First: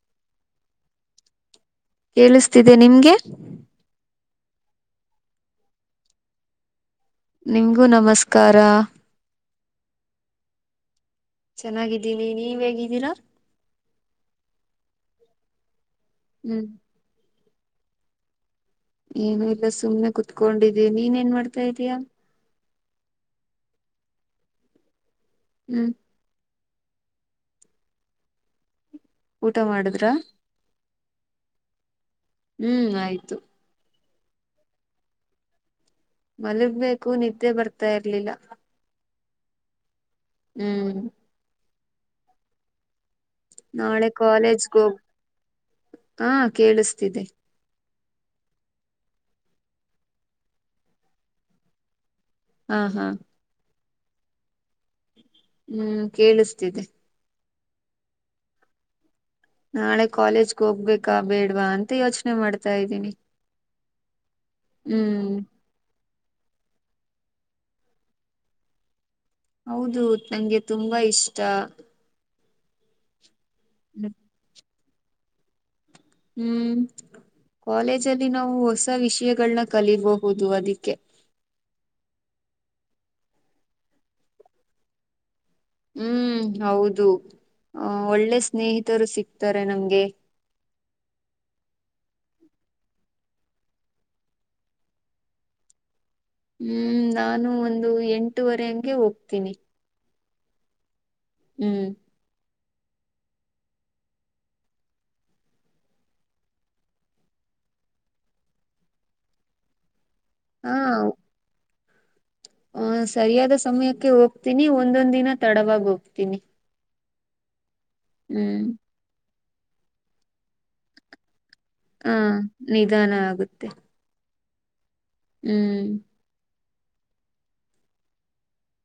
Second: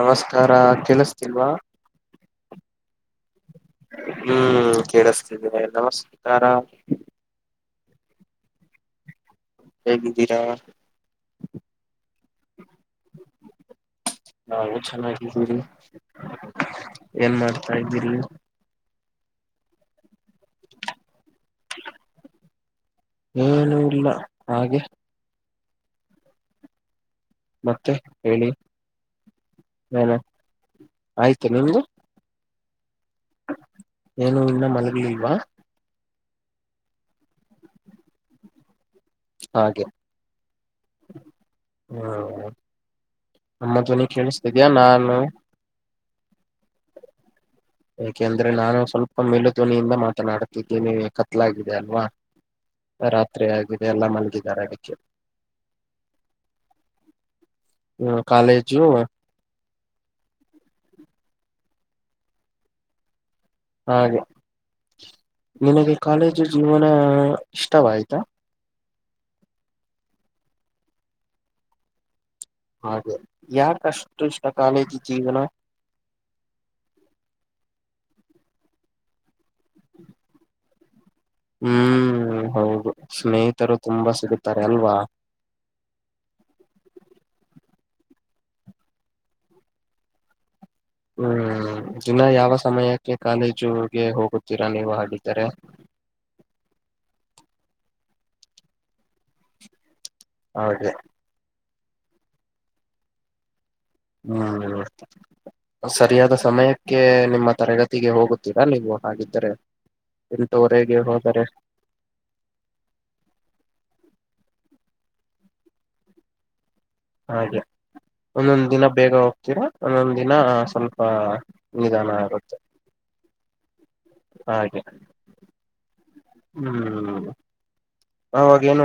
ನಮಸ್ಕಾರ ಕೇಳಿಸ್ತಿಲ್ವಾ ಕೇಳಿಸ್ತಿದೆ ನಿಮ್ಗೆ ಹ್ಮ್ ಕೇಳಿಸತೀನೆ ನಮಸ್ಕಾರ ನಿಮಗೂ ನಮಸ್ಕಾರ ಹೇಗಿದ್ದೀರಾ ಚೆನ್ನಾಗಿದ್ದೀನಿ ನೀವ್ ಹೇಗಿದ್ದೀರಾ ಹಾ ನಾವು ಚೆನ್ನಾಗಿದ್ದೀವಿ ಹ್ಮ್ ಏನ್ ಮಾಡ್ತಾ ಇದ್ದೀರಿ ಏನು ಎಲ್ಲ ಸುಮ್ಮನೆ ಕುತ್ಕೊಂಡಿದೀಿ ನೀನ್ ಏನ್ ಮಾಡ್ತಾ ಇದೀಯಾ ಏನುೂ ಇಲ್ಲ ಹಾಗೆ ಹ್ಮ್ ಮತ್ತೆ ಹೇಳಿ ಊಟ ಮಾಡಿದ್ರ ಏನು ಆಯ್ತು ನಿಮ್ದು ಹ್ಮ್ ಆಯ್ತು ಏನು ಇನ್ನ ಮಲಗಲಿಲ್ವಾ ಮಲಗ್ಬೇಕು ನಿದ್ದೆ ಬರ್ತಾ ಇರ್ಲಿಲ್ಲ ಹಾಗೆ ಹ್ಮ್ ಹ್ಮ ನಾಳೆ ಕಾಲೇಜ್ಗೆ ಹೋಗ್ ನಾನು ಹ ಕೇಳಿಸ್ತಿದೆ ಯಾಕೆಂದ್ರೆ ನಾನು ಸ್ವಲ್ಪ ಮೇಲು ಧ್ವನಿಯಿಂದ ಮಾತನಾಡ್ತಿದ್ದೀನಿ ಕತ್ಲಾಗಿದೆ ಅಲ್ವಾ ಹಾ ಹಾ ರಾತ್ರಿ ಆಗಿದೆ ಎಲ್ಲ ಮಲಗಿದ್ದಾರೆ ಅದಿಕ್ಕೆ. ಹ್ಮ್ ಕೇಳಿಸ್ತಿದೆ. ಹಾ ಕಾಲೇಜು. ನಾಳೆ ಕಾಲೇಜ್ಗೆ ಹೋಗ್ಬೇಕಾ ಬೇಡ್ವಾ ಅಂತ ಯೋಚನೆ ಮಾಡ್ತಾಯಿದ್ದೀನಿ ಹಾಗೆ ನಿನಗೆ ಕಾಲೇಜು ಜೀವನ ಇಷ್ಟವಾಯ್ತಾ. ಹೌದು ನಂಗೆ ತುಂಬಾ ಇಷ್ಟ. ಹಾಗೆ ಯಾಕಷ್ಟು ಇಷ್ಟ ಕಾಲೇಜು ಜೀವನ. ಹ್ಮ್ ಕಾಲೇಜಲ್ಲಿ ನಾವು ಹೊಸ ವಿಷಯಗಳನ್ನ ಕಲಿಬಹುದು ಅದಿಕ್ಕೆ. ಹ್ಮ್ ಹೌದು ಸ್ನೇಹಿತರು ತುಂಬಾ ಸಿಗುತಾರೆ ಅಲ್ವಾ. ಹ್ಮ್ ಹೌದು ಹ್ಮ್ ಒಳ್ಳೆ ಸ್ನೇಹಿತರು ಸಿಕ್ತಾರೆ ನಮ್ಗೆ. ಹ್ಮ್ ದಿನ ಯಾವ ಸಮಯಕ್ಕೆ ಕಾಲೇಜುಗೆ ಹೋಗುತ್ತೀರಾ ನೀವು ಹಾಗಿದರೆ. ಹ್ಮ್ ನಾನು ಒಂದು ಎಂಟವರೆ ಹಂಗೆ ಹೋಗ್ತೀನಿ. ಹೌದೆ. ಹ್ಮ್ ಹ್ಮ್. ಸರಿಯಾದ ಸಮಯಕ್ಕೆ ನಿಮ್ಮ ತರಗತಿಗೆ ಹೋಗುತ್ತೀರಾ ನೀವು ಹಾಗಿದ್ದರೆ. ಎಂಟುವರೆಗೆ ಹೋದಾರೆ. ಹ್ಮ್ ಸರಿಯಾದ ಸಮಯಕ್ಕೆ ಹೋಗ್ತೀನಿ ಒಂದೊಂದ್ ದಿನ ತಡವಾಗಿ ಹೋಗ್ತೀನಿ. ಹಾಗೆ ಒಂದೊಂದ್ ದಿನ ಬೇಗ ಹೋಗ್ತೀರಾ ಒಂದೊಂದು ದಿನ ಸ್ವಲ್ಪ. ನಿಧಾನ ಹ್ಮ್ ಆಗುತ್ತೆ ನಿಧಾನ ಆಗುತ್ತೆ ಹಾಗೆ. ಹ್ಮ್ ಹ್ಮ್ ಅವವಾಗೇನು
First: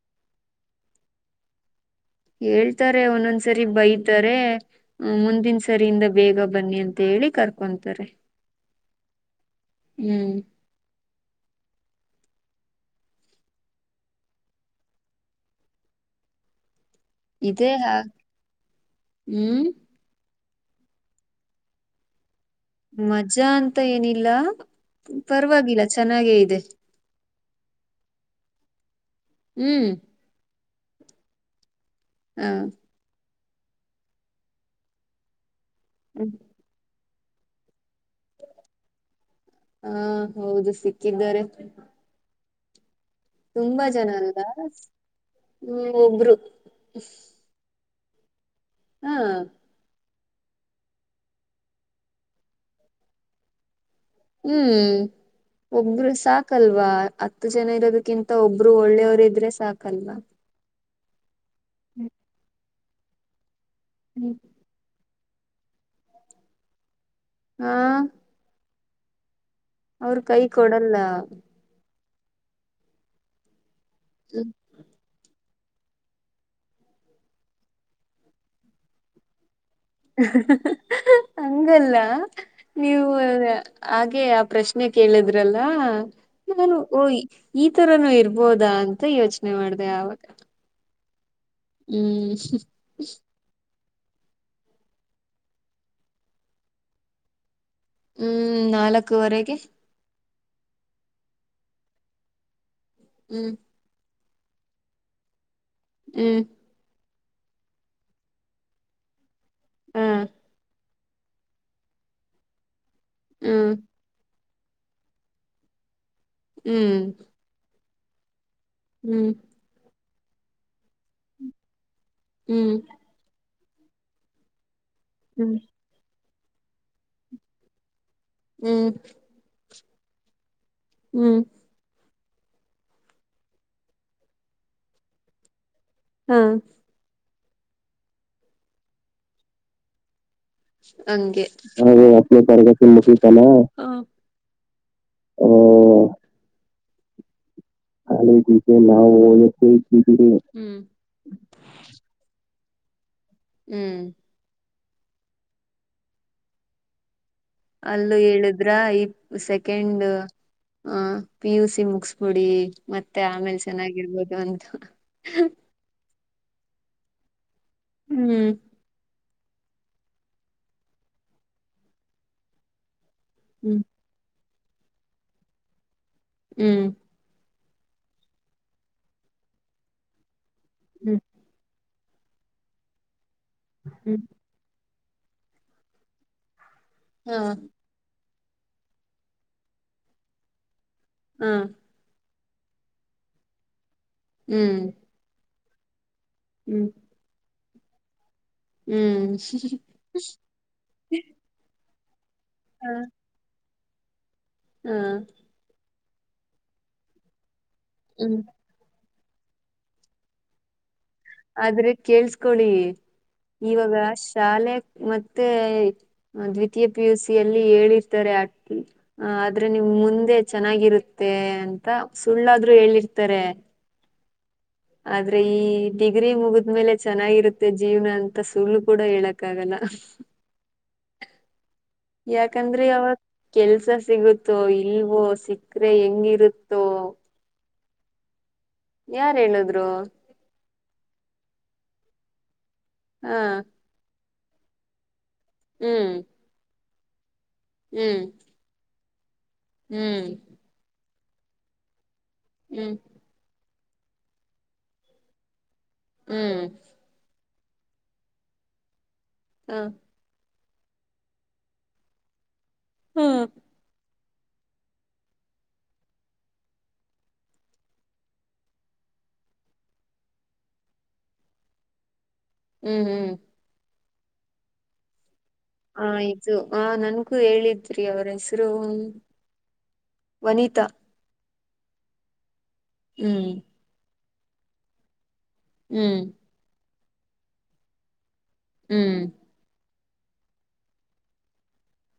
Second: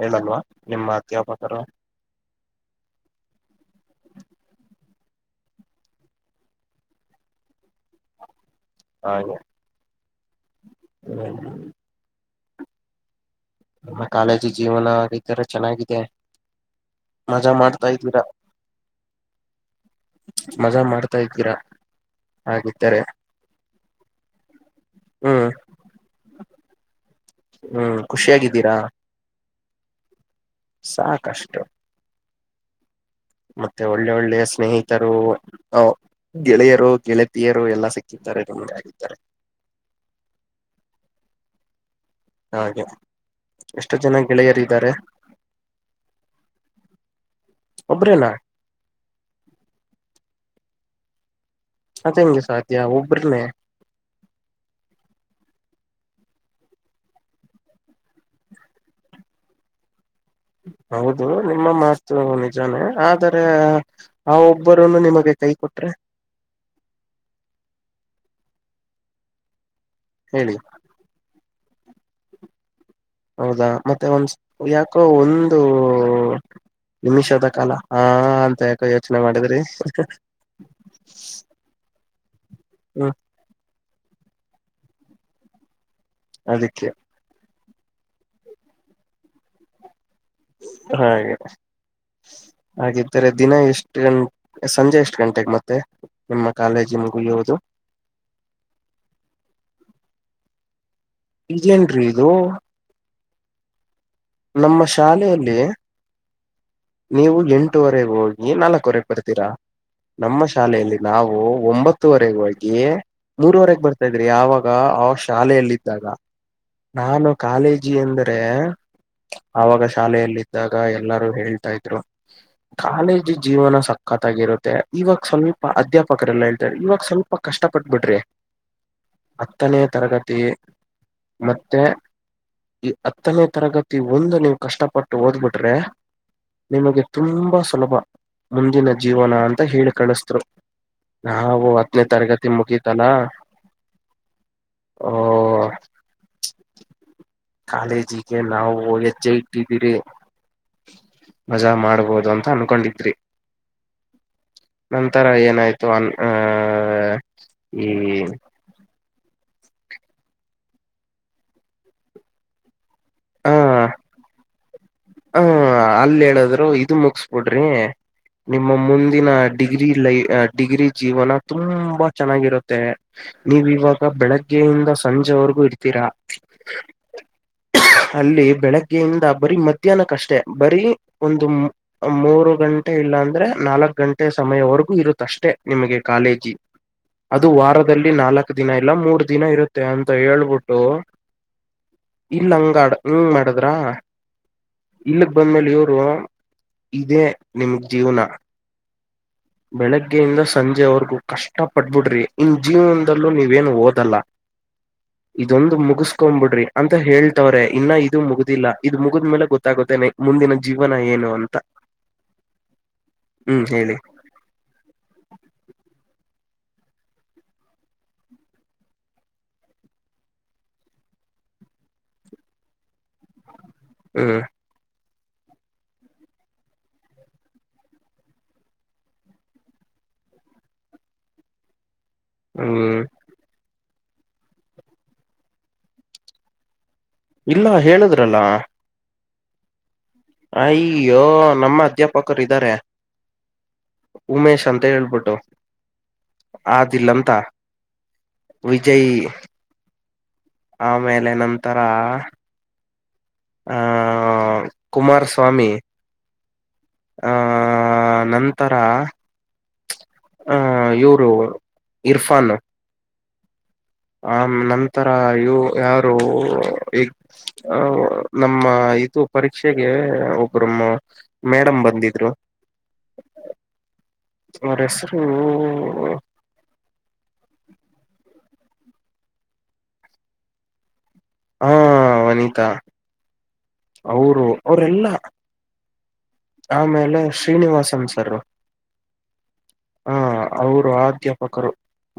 ಹೇಳಲ್ವಾ ನಿಮ್ಮ ಅಧ್ಯಾಪಕರು. ಹೇಳ್ತಾರೆ ಒಂದೊಂದ್ಸರಿ ಬೈತಾರೆ. ಹ್ಮ್ ಮುಂದಿನ ಸರಿಯಿಂದ ಬೇಗ ಬನ್ನಿ ಅಂತ ಹೇಳಿ ಕರ್ಕೊಂತಾರೆ. ಹಾಗೆ. ಹ್ಮ್. [unintelligible] ಆ ಕಾಲೇಜಿ ಜೀವನ ಇತರ ಚೆನ್ನಾಗಿದೆ. ಮಜಾ ಮಾಡ್ತಾಯಿದೀರಾ ಮಜಾ ಮಾಡ್ತಾಯಿದ್ದೀರಾ ಮಜಾ ಅಂತ ಏನಿಲ್ಲ ಹ್ಮ್ ಪರವಾಗಿಲ್ಲ ಚೆನ್ನಾಗೇಯಿದೆ.. ಹ್ಮ್ ಖುಷಿಯಾಗಿದ್ದೀರ. ಹ್ಮ್ ಸಾಕಷ್ಟು ಹಾ. ಮತ್ತೆ ಒಳ್ಳೆ ಒಳ್ಳೆಯ ಸ್ನೇಹಿತರು ಗೆಳೆಯರು ಗೆಳತಿ. ತಿಯರು ಎಲ್ಲಾ ಸಿಗ್ತಾರೆ [unintelligible] ಹಾ ಹೌದು ಸಿಕ್ಕಿದ್ದಾರೆ. ಹಾಗೆ ತುಂಬಾ ಎಷ್ಟು ಜನ ಅಲ್ಲ ಗೆಳೆಯರಿದ್ದಾರೆ ಹ್ಮ ಒಬ್ರು. ಒಬ್ಬರೆನ. ಹಾ ಅದು ಹೆಂಗೆ ಸಾಧ್ಯ ಒಬ್ಬರೇನೆ. ಹ್ಮ್ ಒಬ್ರು ಸಾಕಲ್ವಾ ಹತ್ತು ಜನ ಇರೋದಕ್ಕಿಂತ ಒಬ್ರು ಒಳ್ಳೆಯವರು ಇದ್ರೆ ಸಾಕಲ್ವಾ ಹೌದು ನಿಮ್ಮ ಮಾತು ನಿಜಾನೇ ಆದರೆ ಇಬ್ಬರನ್ನು ನಿಮಗೆ ಕೈ ಕೊಟ್ರೆ ಹಾ ಅವ್ರ ಕೈ ಹೇಳಿ ಕೊಡಲ್ಲ ಹೌದಾ ಮತ್ತೆ ಯಾಕೋ ಒಂದು ನಿಮಿಷದ ಕಾಲ ಹಾ ಅಂತ ಯಾಕ ಯೋಚನೆ ಮಾಡಿದ್ರಿ ಹಂಗಲ್ಲ ನೀವು ಹ್ಮ್ ಹಾಗೆ ಆ ಪ್ರಶ್ನೆ ಕೇಳಿದ್ರಲ್ಲ ನಾನು ಅದಕ್ಕೆ ಓಯಿ ಈ ತರನುೂ ಇರ್ಬೋದಾ ಅಂತ ಯೋಚನೆ ಮಾಡಿದೆ ಅವಾಗ ಹಾಗೆ ಹಾಗಿದ್ದರೆ ಸಂಜೆ ಎಷ್ಟು ಗಂಟೆಗೆ ಮತ್ತೆ ನಿಮ್ಮ ಕಾಲೇಜ ಮುಗಿಯೋದು ಹ್ಮ್ ನಾಲ್ಕುವರೆಗೆ ಇದೇನ್ರೀ ಇದು ಹ್ಮ್ ನಮ್ಮ ಶಾಲೆಯಲ್ಲಿ ಹ್ಮ್ ನೀವು ಎಂಟೂವರೆಗೆ ಹೋಗಿ ನಾಲ್ಕವರೆಗೆ ಬರ್ತೀರಾ ನಮ್ಮ ಶಾಲೆಯಲ್ಲಿ ನಾವು ಒಂಬತ್ತುವರೆ ಹೋಗಿ ಮೂರುವರೆಗೆ ಬರ್ತೀವಿ ಯಾವಾಗ ಅವ ಶಾಲೆಯಲ್ಲಿದ್ದಾಗ ನಾನು ಕಾಲೇಜಿ ಅಂದ್ರೆ ಹ್ಮ್ ಅವಾಗ ಶಾಲೆಯಲ್ಲಿ ಇದ್ದಾಗ ಎಲ್ಲಾರು ಹೇಳ್ತಾ ಇದ್ರು ಕಾಲೇಜ ಕಾಲೇಜ್ ಜೀವನ ಸಕ್ಕತ್ತಾಗಿರುತ್ತೆ ಇವಾಗ ಸಮೀಪ ಅಧ್ಯಾಪಕರೆಲ್ಲ ಇವಾಗ ಸ್ವಲ್ಪ ಕಷ್ಟ ಪಟ್ಟ ಬಿಡ್ರಿ ಹ್ಮ್ ಹತ್ತನೇ ತರಗತಿ ಮತ್ತು ಮತ್ತೆ ಈ ಹತ್ತನೇ ತರಗತಿ ಒಂದು ನೀವು ಕಷ್ಟಪಟ್ಟು ಓದ್ಬಿಟ್ರೆ ಹಾ ನಿಮಗೆ ತುಂಬಾ ಸುಲಭ ಮುಂದಿನ ಜೀವನ ಅಂತ ಹೇಳಿ ಕಳಿಸ್ರು ನಾವು ಹತ್ತನೇ ತರಗತಿ ಮುಗೀತ ಅಲ್ಲ ಓ ಆ ಕಾಲೇಜಿಗೆ ನಾವು ಹೆಜ್ಜೆ ಇಟ್ಟಿದ್ದೀರಿ ಮಜಾ ಮಾಡಬಹದು ಅಂತ ಅನ್ಕೊಂಡಿದ್ರಿ ಹ್ಮ್ ನಂತರ ಏನಾಯ್ತು ಈ ಅಲ್ಲೂ ಹೇಳದ್ರ ಸೆಕೆಂಡ್ ಪಿ ಯು ಸಿ ಮುಗಸ್ಬಿಡಿ ಮತ್ತೆ ಹ ಆಮೇಲ್ ಚೆನ್ನಾಗಿರ್ಬೋದು ಅಂತ ಹ ಅಲ್ಲಿ ಹೇಳದ್ರು ಇದು ಮುಗಿಸಬಿಡ್ರಿ ನಿಮ್ಮ ಮುಂದಿನ ಡಿಗ್ರಿ ಜೀವನ ತುಂಬಾ ಚೆನ್ನಾಗಿರುತ್ತೆ ನೀವು ಇವಾಗ ಬೆಳಗ್ಗೆಯಿಂದ ಸಂಜೆವರೆಗೂ ಇರ್ತೀರಾ ಹ್ಮ್ ಅಲ್ಲಿ ಬೆಳಗ್ಗೆಯಿಂದ ಬರೀ ಮಧ್ಯಾಹ್ನಕ್ಕಷ್ಟೇ ಬರೀ ಒಂದು ಮೂರು ಗಂಟೆ ಇಲ್ಲಾ ಅಂದ್ರೆ ನಾಲ್ಕ್ ಗಂಟೆ ಅಷ್ಟೇ ಸಮಯವರೆಗೂ ಇರುತ್ತಷ್ಟೆ ನಿಮಗೆ ಕಾಲೇಜಿ ಅದು ವಾರದ ದಲ್ಲಿ ನಾಲ್ಕ ದಿನ ಇಲ್ಲ ಮೂರ್ ದಿನ ಇರುತ್ತೆ ಅಂತ ಹೇಳ್ಬಿಟ್ಟು. ಹ್ಮ್ ಇಲ್ಲ ಹಂಗಡ ಹಂಗ್ ಮಾಡದ್ರ ಹ್ಮ್ ಇಲ್ಲಗ್ ಬಂದ್ಮೇಲೆ ಇವರು ಹ್ಮ್ ಇದೇ ನಿಮಗ್ ಜೀವನ ಬೆಳಗ್ಗೆಯಿಂದ ಸಂಜೆ ವರ್ಗು ಕಷ್ಟ ಪಟ್ಬಿಡ್ರಿ ಇನ್ ಜೀವನದಲ್ಲೂ ನೀವೇನು ಓದಲ್ಲ ಹ್ಮ್ ಇದೊಂದು ಮುಗಸ್ಕೊಂಡಬಿಡ್ರಿ ಅಂತ ಹೇಳ್ತವ್ರೆ ಇನ್ನ ಇದು ಮುಗುದಿಲ್ಲ ಇದು ಮುಗಿದ್ ಮೇಲೆ ಗೊತ್ತಾಗುತ್ತೆ ಮುಂದಿನ ಜೀವನ ಏನು ಅಂತ. ಆದ್ರೆ ಕೇಳ್ಸ್ಕೊಳ್ಳಿ ಹ್ಮ್ ಇವಾಗ ಹೇಳಿ ಶಾಲೆ ಮತ್ತೆ ಹ ದ್ವಿತೀಯ ಪಿ ಯು ಸಿ ಅಲ್ಲಿ ಹೇಳಿರ್ತಾರೆ ಅ ಹ ಆದ್ರೆ ನಿಮ್ ಮುಂದೆ ಚೆನ್ನಾಗಿರುತ್ತೆ ಅಂತ ಸುಳ್ಳಾದ್ರು ಹೇಳಿರ್ತಾರೆ. ಹ್ಮ ಆದ್ರೆ ಈ ಡಿಗ್ರಿ ಮುಗದ್ಮೇಲೆ ಚೆನ್ನಾಗಿರುತ್ತೆ ಜೀವನ ಅಂತ ಸುಳ್ಳು ಕೂಡ ಹೇಳಕ್ಕ ಆಗಲ್ಲ. ಯಾಕಂದ್ರೆ ಹ್ಮ್ ಅವಾಗ ಕೆಲ್ಸ ಸಿಗುತ್ತೋ ಇಲ್ವೋ ಸಿಕ್ಕರೆೆ ಹೆಂಗಿರುತ್ತೋ? ಇಲ್ಲ ಹೇಳುದ್ರಲ್ಲ. ಯಾರ ಹೇಳಿದ್ರು? ಅ ಅಯ್ಯೋ ನಮ್ಮ ಅಧ್ಯಾಪಕರು ಇದಾರೆ. ಹಾ ಉಮೇಶ್ ಅಂತ ಹೇಳ್ಬಿಟ್ಟು. ಹ್ಮ್ ಆದಿಲ್ಲಂತ ಹ್ಮ್ ವಿಜಯ್ ಹ್ಮ್ ಆಮೇಲೆ ನಂತರ. ಹ್ಮ್ ಆ ಕುಮಾರಸ್ವಾಮಿ. ಹ್ಮ್ ಆ ನಂತರ ಹಾ ಆ ಇವರು ಇರ್ಫಾನ್ ಹ್ಮ್ ಆ ನಂತರ ಇವು ಯಾರು ಈ ಅ ನಮ್ಮ ಇದು ಪರೀಕ್ಷೆಗೆ ಒಬ್ರಮ್ಮ ಮೇಡಮ್ ಬಂದಿದ್ರು. ಹ್ಮ್ ಹ್ಮ್ ಅವರ ಹೆಸರು ಹ ಇದು ಆ ನನ್ಗೂ ಹೇಳಿದ್ರಿ ಅವ್ರ ಹೆಸರು ವನಿತಾ ಹಾ ವನಿತಾ ಹ್ಮ್ ಅವರು ಅವರೆಲ್ಲಾ ಹ್ಮ್ ಆಮೇಲೆ ಶ್ರೀನಿವಾಸನ್ ಸರ್ ಹ್ಮ್ ಹ ಅವರು ಅಧ್ಯಾಪಕರು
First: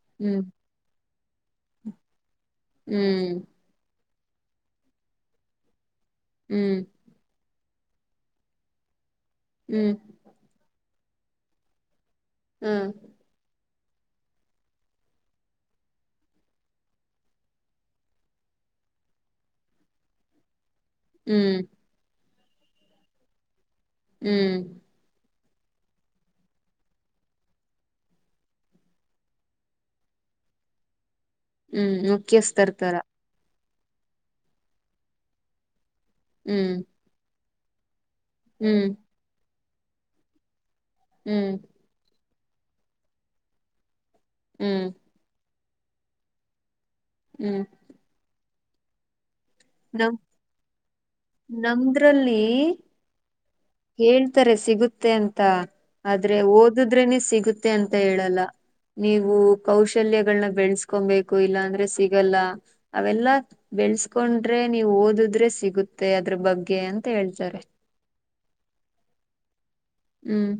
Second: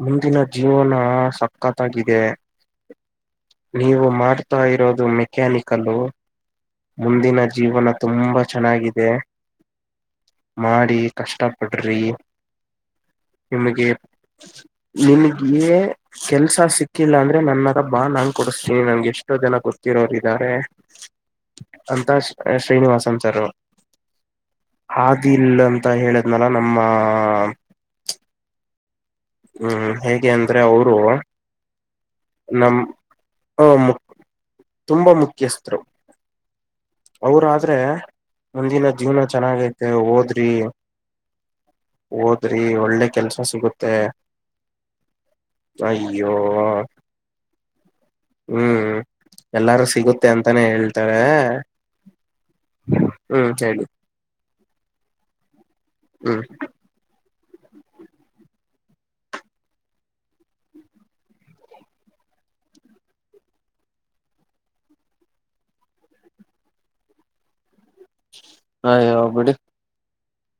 ಮುಂದಿನ ಜ ಜೀವನ ಸಕ್ಕತ್ತಾಗಿದೆ ಹ್ಮ್ ನೀವು ಮಾಡ್ತಾ ಇರೋದು ಮೆಕ್ಯಾನಿಕಲ್ಲ ಹ್ಮ್ ಮುಂದಿನ ಜೀವನ ತುಂಬಾ ಚೆನ್ನಾಗಿದೆ ಹ್ಮ್ ಮಾಡಿ ಕಷ್ಟಪಡ್ರಿ ಹ್ಮ್ ನಿಮಗೆ ನಿಿನಗೆೇ ಕೆಲ್ಸ ಸಿಕ್ಕಿಲ್ಲ ಅಂದ್ರೆ ನನ್ನ ಮರಬ್ಬಾ ನಾನ್ ಕೊಡಸ್ತೀನಿ ನಂಗೆ ಎಷ್ಟೋ ಜನ ಗೊತ್ತಿರೋರು ಇದಾರೆ ಹ್ಮ್ಮ್ ಹ್ಮ್ ಅಂತ ಶ್ರೀನಿವಾಸ ಅನ್ ಸರ್ ಹ್ಮ್ ಹಾದಿ ಇಲ್ಲ ಅಂತ ಹೇಳಿದ್ನಲ್ಲ ನಮ್ಮ ಹ್ಮ್ ಹೇಗೆ ಅಂದ್ರೆ ಅವರು ಹ್ಮ್ ಮುಖ್ಯಸ್ ತರ್ತಾರ ಹ ಮು ತುಂಬಾ ಮುಖ್ಯಸ್ಥರು ಹ್ಮ್ ಅವ್ರ ಆದ್ರೆ ಮುಂದಿನ ಜೀವನ ಚೆನ್ನಾಗೈತೆ ಓದರಿ ಹ್ಮ್ ಓದರಿ ಒಳ್ಳೆ ಕೆಲ್ಸ ಸಿಗುತ್ತೆ ಹ್ಮ್ ಅಯ್ಯೋ ಹ್ಮ್ ಹ್ಮ್ ಎಲ್ಲಾರು ಸಿಗುತ್ತೆ ಅಂತಾನೇ ಹೇಳ್ತಾರೆ ಹ್ಮ್ ಹೇಳಿ ಹೇಳ್ತಾರೆ ಸಿಗುತ್ತೆ ಅಂತ ಆದ್ರೆ ಹ್ಮ್ ಓದಿದ್ರೇನೆ ಸಿಗುತ್ತೆ ಅಂತ ಹೇಳಲ್ಲ ನೀವು ಕೌಶಲ್ಯಗಳನ್ನ ಬೆಳೆಸ್ಕೊಬೇಕು ಇಲ್ಲ ಅಂದ್ರೆ ಸಿಗಲ್ಲ ಅವೆಲ್ಲಾ ಬೆಳ್ಸ್ಕೊಂಡ ಆದ್ರೆ ನೀವು್ ಓದಿದ್ರೆ ಸಿಗುತ್ತೆ ಅದ್ರ ಬಗ್ಗೆ ಅಂತ ಹೇಳ್ತಾರೆ ಅಯ್ಯೋ ಬಿಡಿ ಹ್ಮ್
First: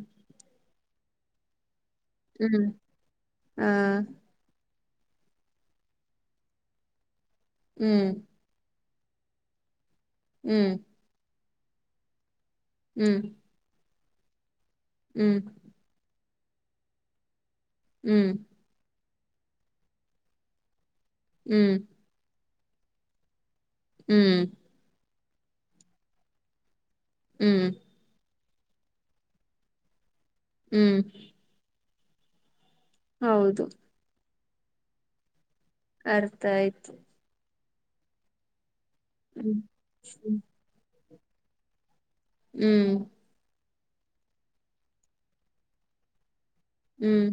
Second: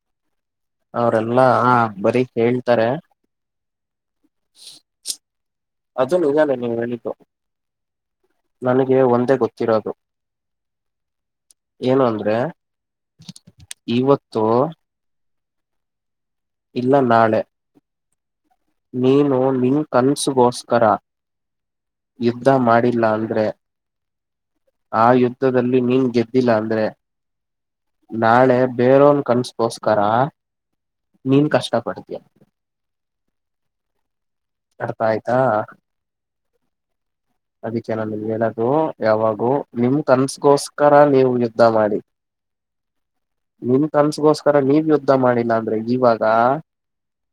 ಅವ್ರೆಲ್ಲಾ ಹಾ ಬರೀ ಹ್ಮ್ ಹೇಳ್ತಾರೆ ಹಾ ಅದು [unintelligible] ಹ್ಮ್ ನನಗೆ ಒಂದೇ ಗೊತ್ತಿರೋದು ಹ್ಮ್ ಏನು ಅಂದ್ರೆ ಹ್ಮ್ ಇವತ್ತು ಹ್ಮ್ ಇಲ್ಲ ನಾಳೆ ಹ್ಮ್ ನೀನು ನಿನ್ ಕನಸಗೋಸ್ಕರ ಹ್ಮ್ ಯುದ್ದಾ ಮಾಡಿಲ್ಲ ಅಂದ್ರೆ ಹ್ಮ್ ಆ ಯುದ್ಧದಲ್ಲಿ ನೀನ್ ಗೆದ್ದಿಲ್ಲ ಅಂದ್ರೆ ಹ್ಮ್ ನಾಳೆ ಬೇರೋನ್ ಕನ್ಸಗೋಸ್ಕರ ಹ್ಮ್ ನೀನ್ ಕಷ್ಟಾ ಪಡ್ತೀಯ ಹೌದು ಅರ್ಥ ಆಯ್ತಾ ಅರ್ಥ ಆಯ್ತು. ಅದಿಕ್ಕೆ ನಾ ನಿಮಗ ಹೇಳದು ಯಾವಾಗೂ ನಿಮ್ ಕನ್ಸಗೋಸ್ಕ ಕರ ನೀವ ಯುದ್ಧಾ ಮಾಡಿ. ಹ್ಮ್ ನಿಮ್ಮ ಕನ್ಸಗೋಸ್ಕರ ನೀವ್ ಯುದ್ಧಾ ಮಾಡಿಲ್ಲಾ ಅಂದ್ರೆ ಇವಾಗ ಹ್ಮ್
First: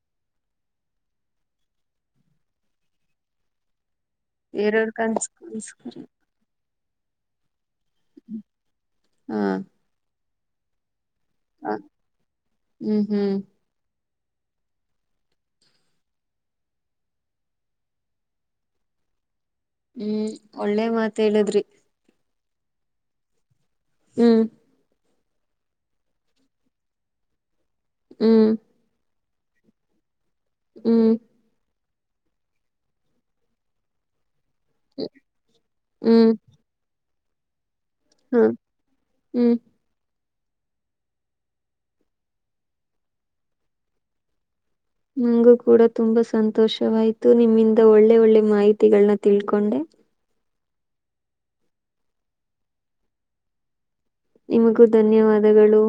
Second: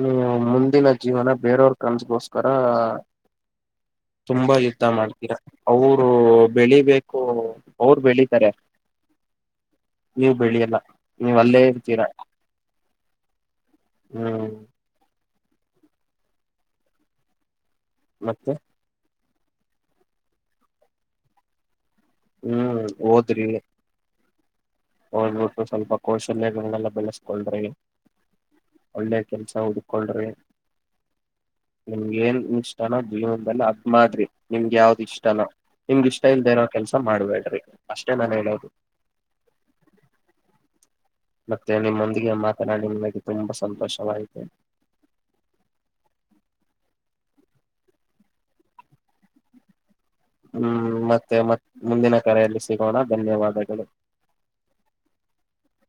ನೀವು ಮುಂದಿನ ಜೀವನ ಬೇರೆಯವ್ರ ಕನ್ಸಗೋಸ್ಕರ ತುಂಬಾ ಯುದ್ಧಾ ಮಾಡ್ತೀರಾ ಅವರು ಬೆಳಿಬೇಕು ಅವರ ಬೆಳಿತಾರೆ ನೀವ ಬೆಳಿಯಲ್ಲ. ನೀವಅಲ್ಲೇ ಇರ್ತೀರಾ ಹ್ಮ್ ಮತ್ತೆ ಹ್ಮ್ ಒಳ್ಳೆ ಮಾತ್ ಹೇಳದ್ರಿ. ಹ್ಮ್ ಓದ್ರಿ ಹ್ಮ್ ಓದ್ಬಿಟ್ಟು ಸ್ವಲ್ಪ ಕೌಶಲ್ಯಗಳನ್ನೆಲ್ಲ ಬೆಳೆಸ್ಕೊಳ್ರಿ. ಹ್ಮ್ ಒಳ್ಳೆ ಕೆಲ್ಸ ಹುಡ್ಕೊಳ್ರಿ. ಹ್ಮ್ ನಿಮಗ ಏನ್ ಇಷ್ಟಾನೋ ಜೀವನದಲ್ಲಿ ಅದ್ನ ಮಾಡ್ರಿ ನಿಮ್ಗ ಯಾವ್ದ್ ಇಷ್ಟಾನೋ ನಿಮ್ಗ ಇಷ್ಟಾ ಇಲ್ದಿರೋ ಕೆಲ್ಸ ಮಾಡ್ಬೇಡ್ರಿ. ಅಷ್ಟೇ ನಾನ ಹೇಳೋದು. ಮತ್ತೆ ನಿಮ್ಮೊಂದಿಗೆ ಮಾತನಾಡಿ ನಿಮಗೆ ತುಂಬಾ ಸಂತೋಷವಾಯಿತು. ನನಗು ಕೂಡ ತುಂಬ ಸಂತೋಷವಾಯ್ತು ನಿಮ್ಮಿಂದ ಒಳ್ಳೆ ಒಳ್ಳೆ ಮಾಹಿತಿಗಳನ್ನ ತಿಳ್ಕೊಂಡೆ. ಹ್ಮ್ ಮತ್ತೆ ಮತ್ ಮುಂದಿನ ಕರೆಯಲ್ಲಿ ಸಿಗೋಣ ಧನ್ಯವಾದಗಳು. ನಿಮಗೂ ಧನ್ಯವಾದಗಳು.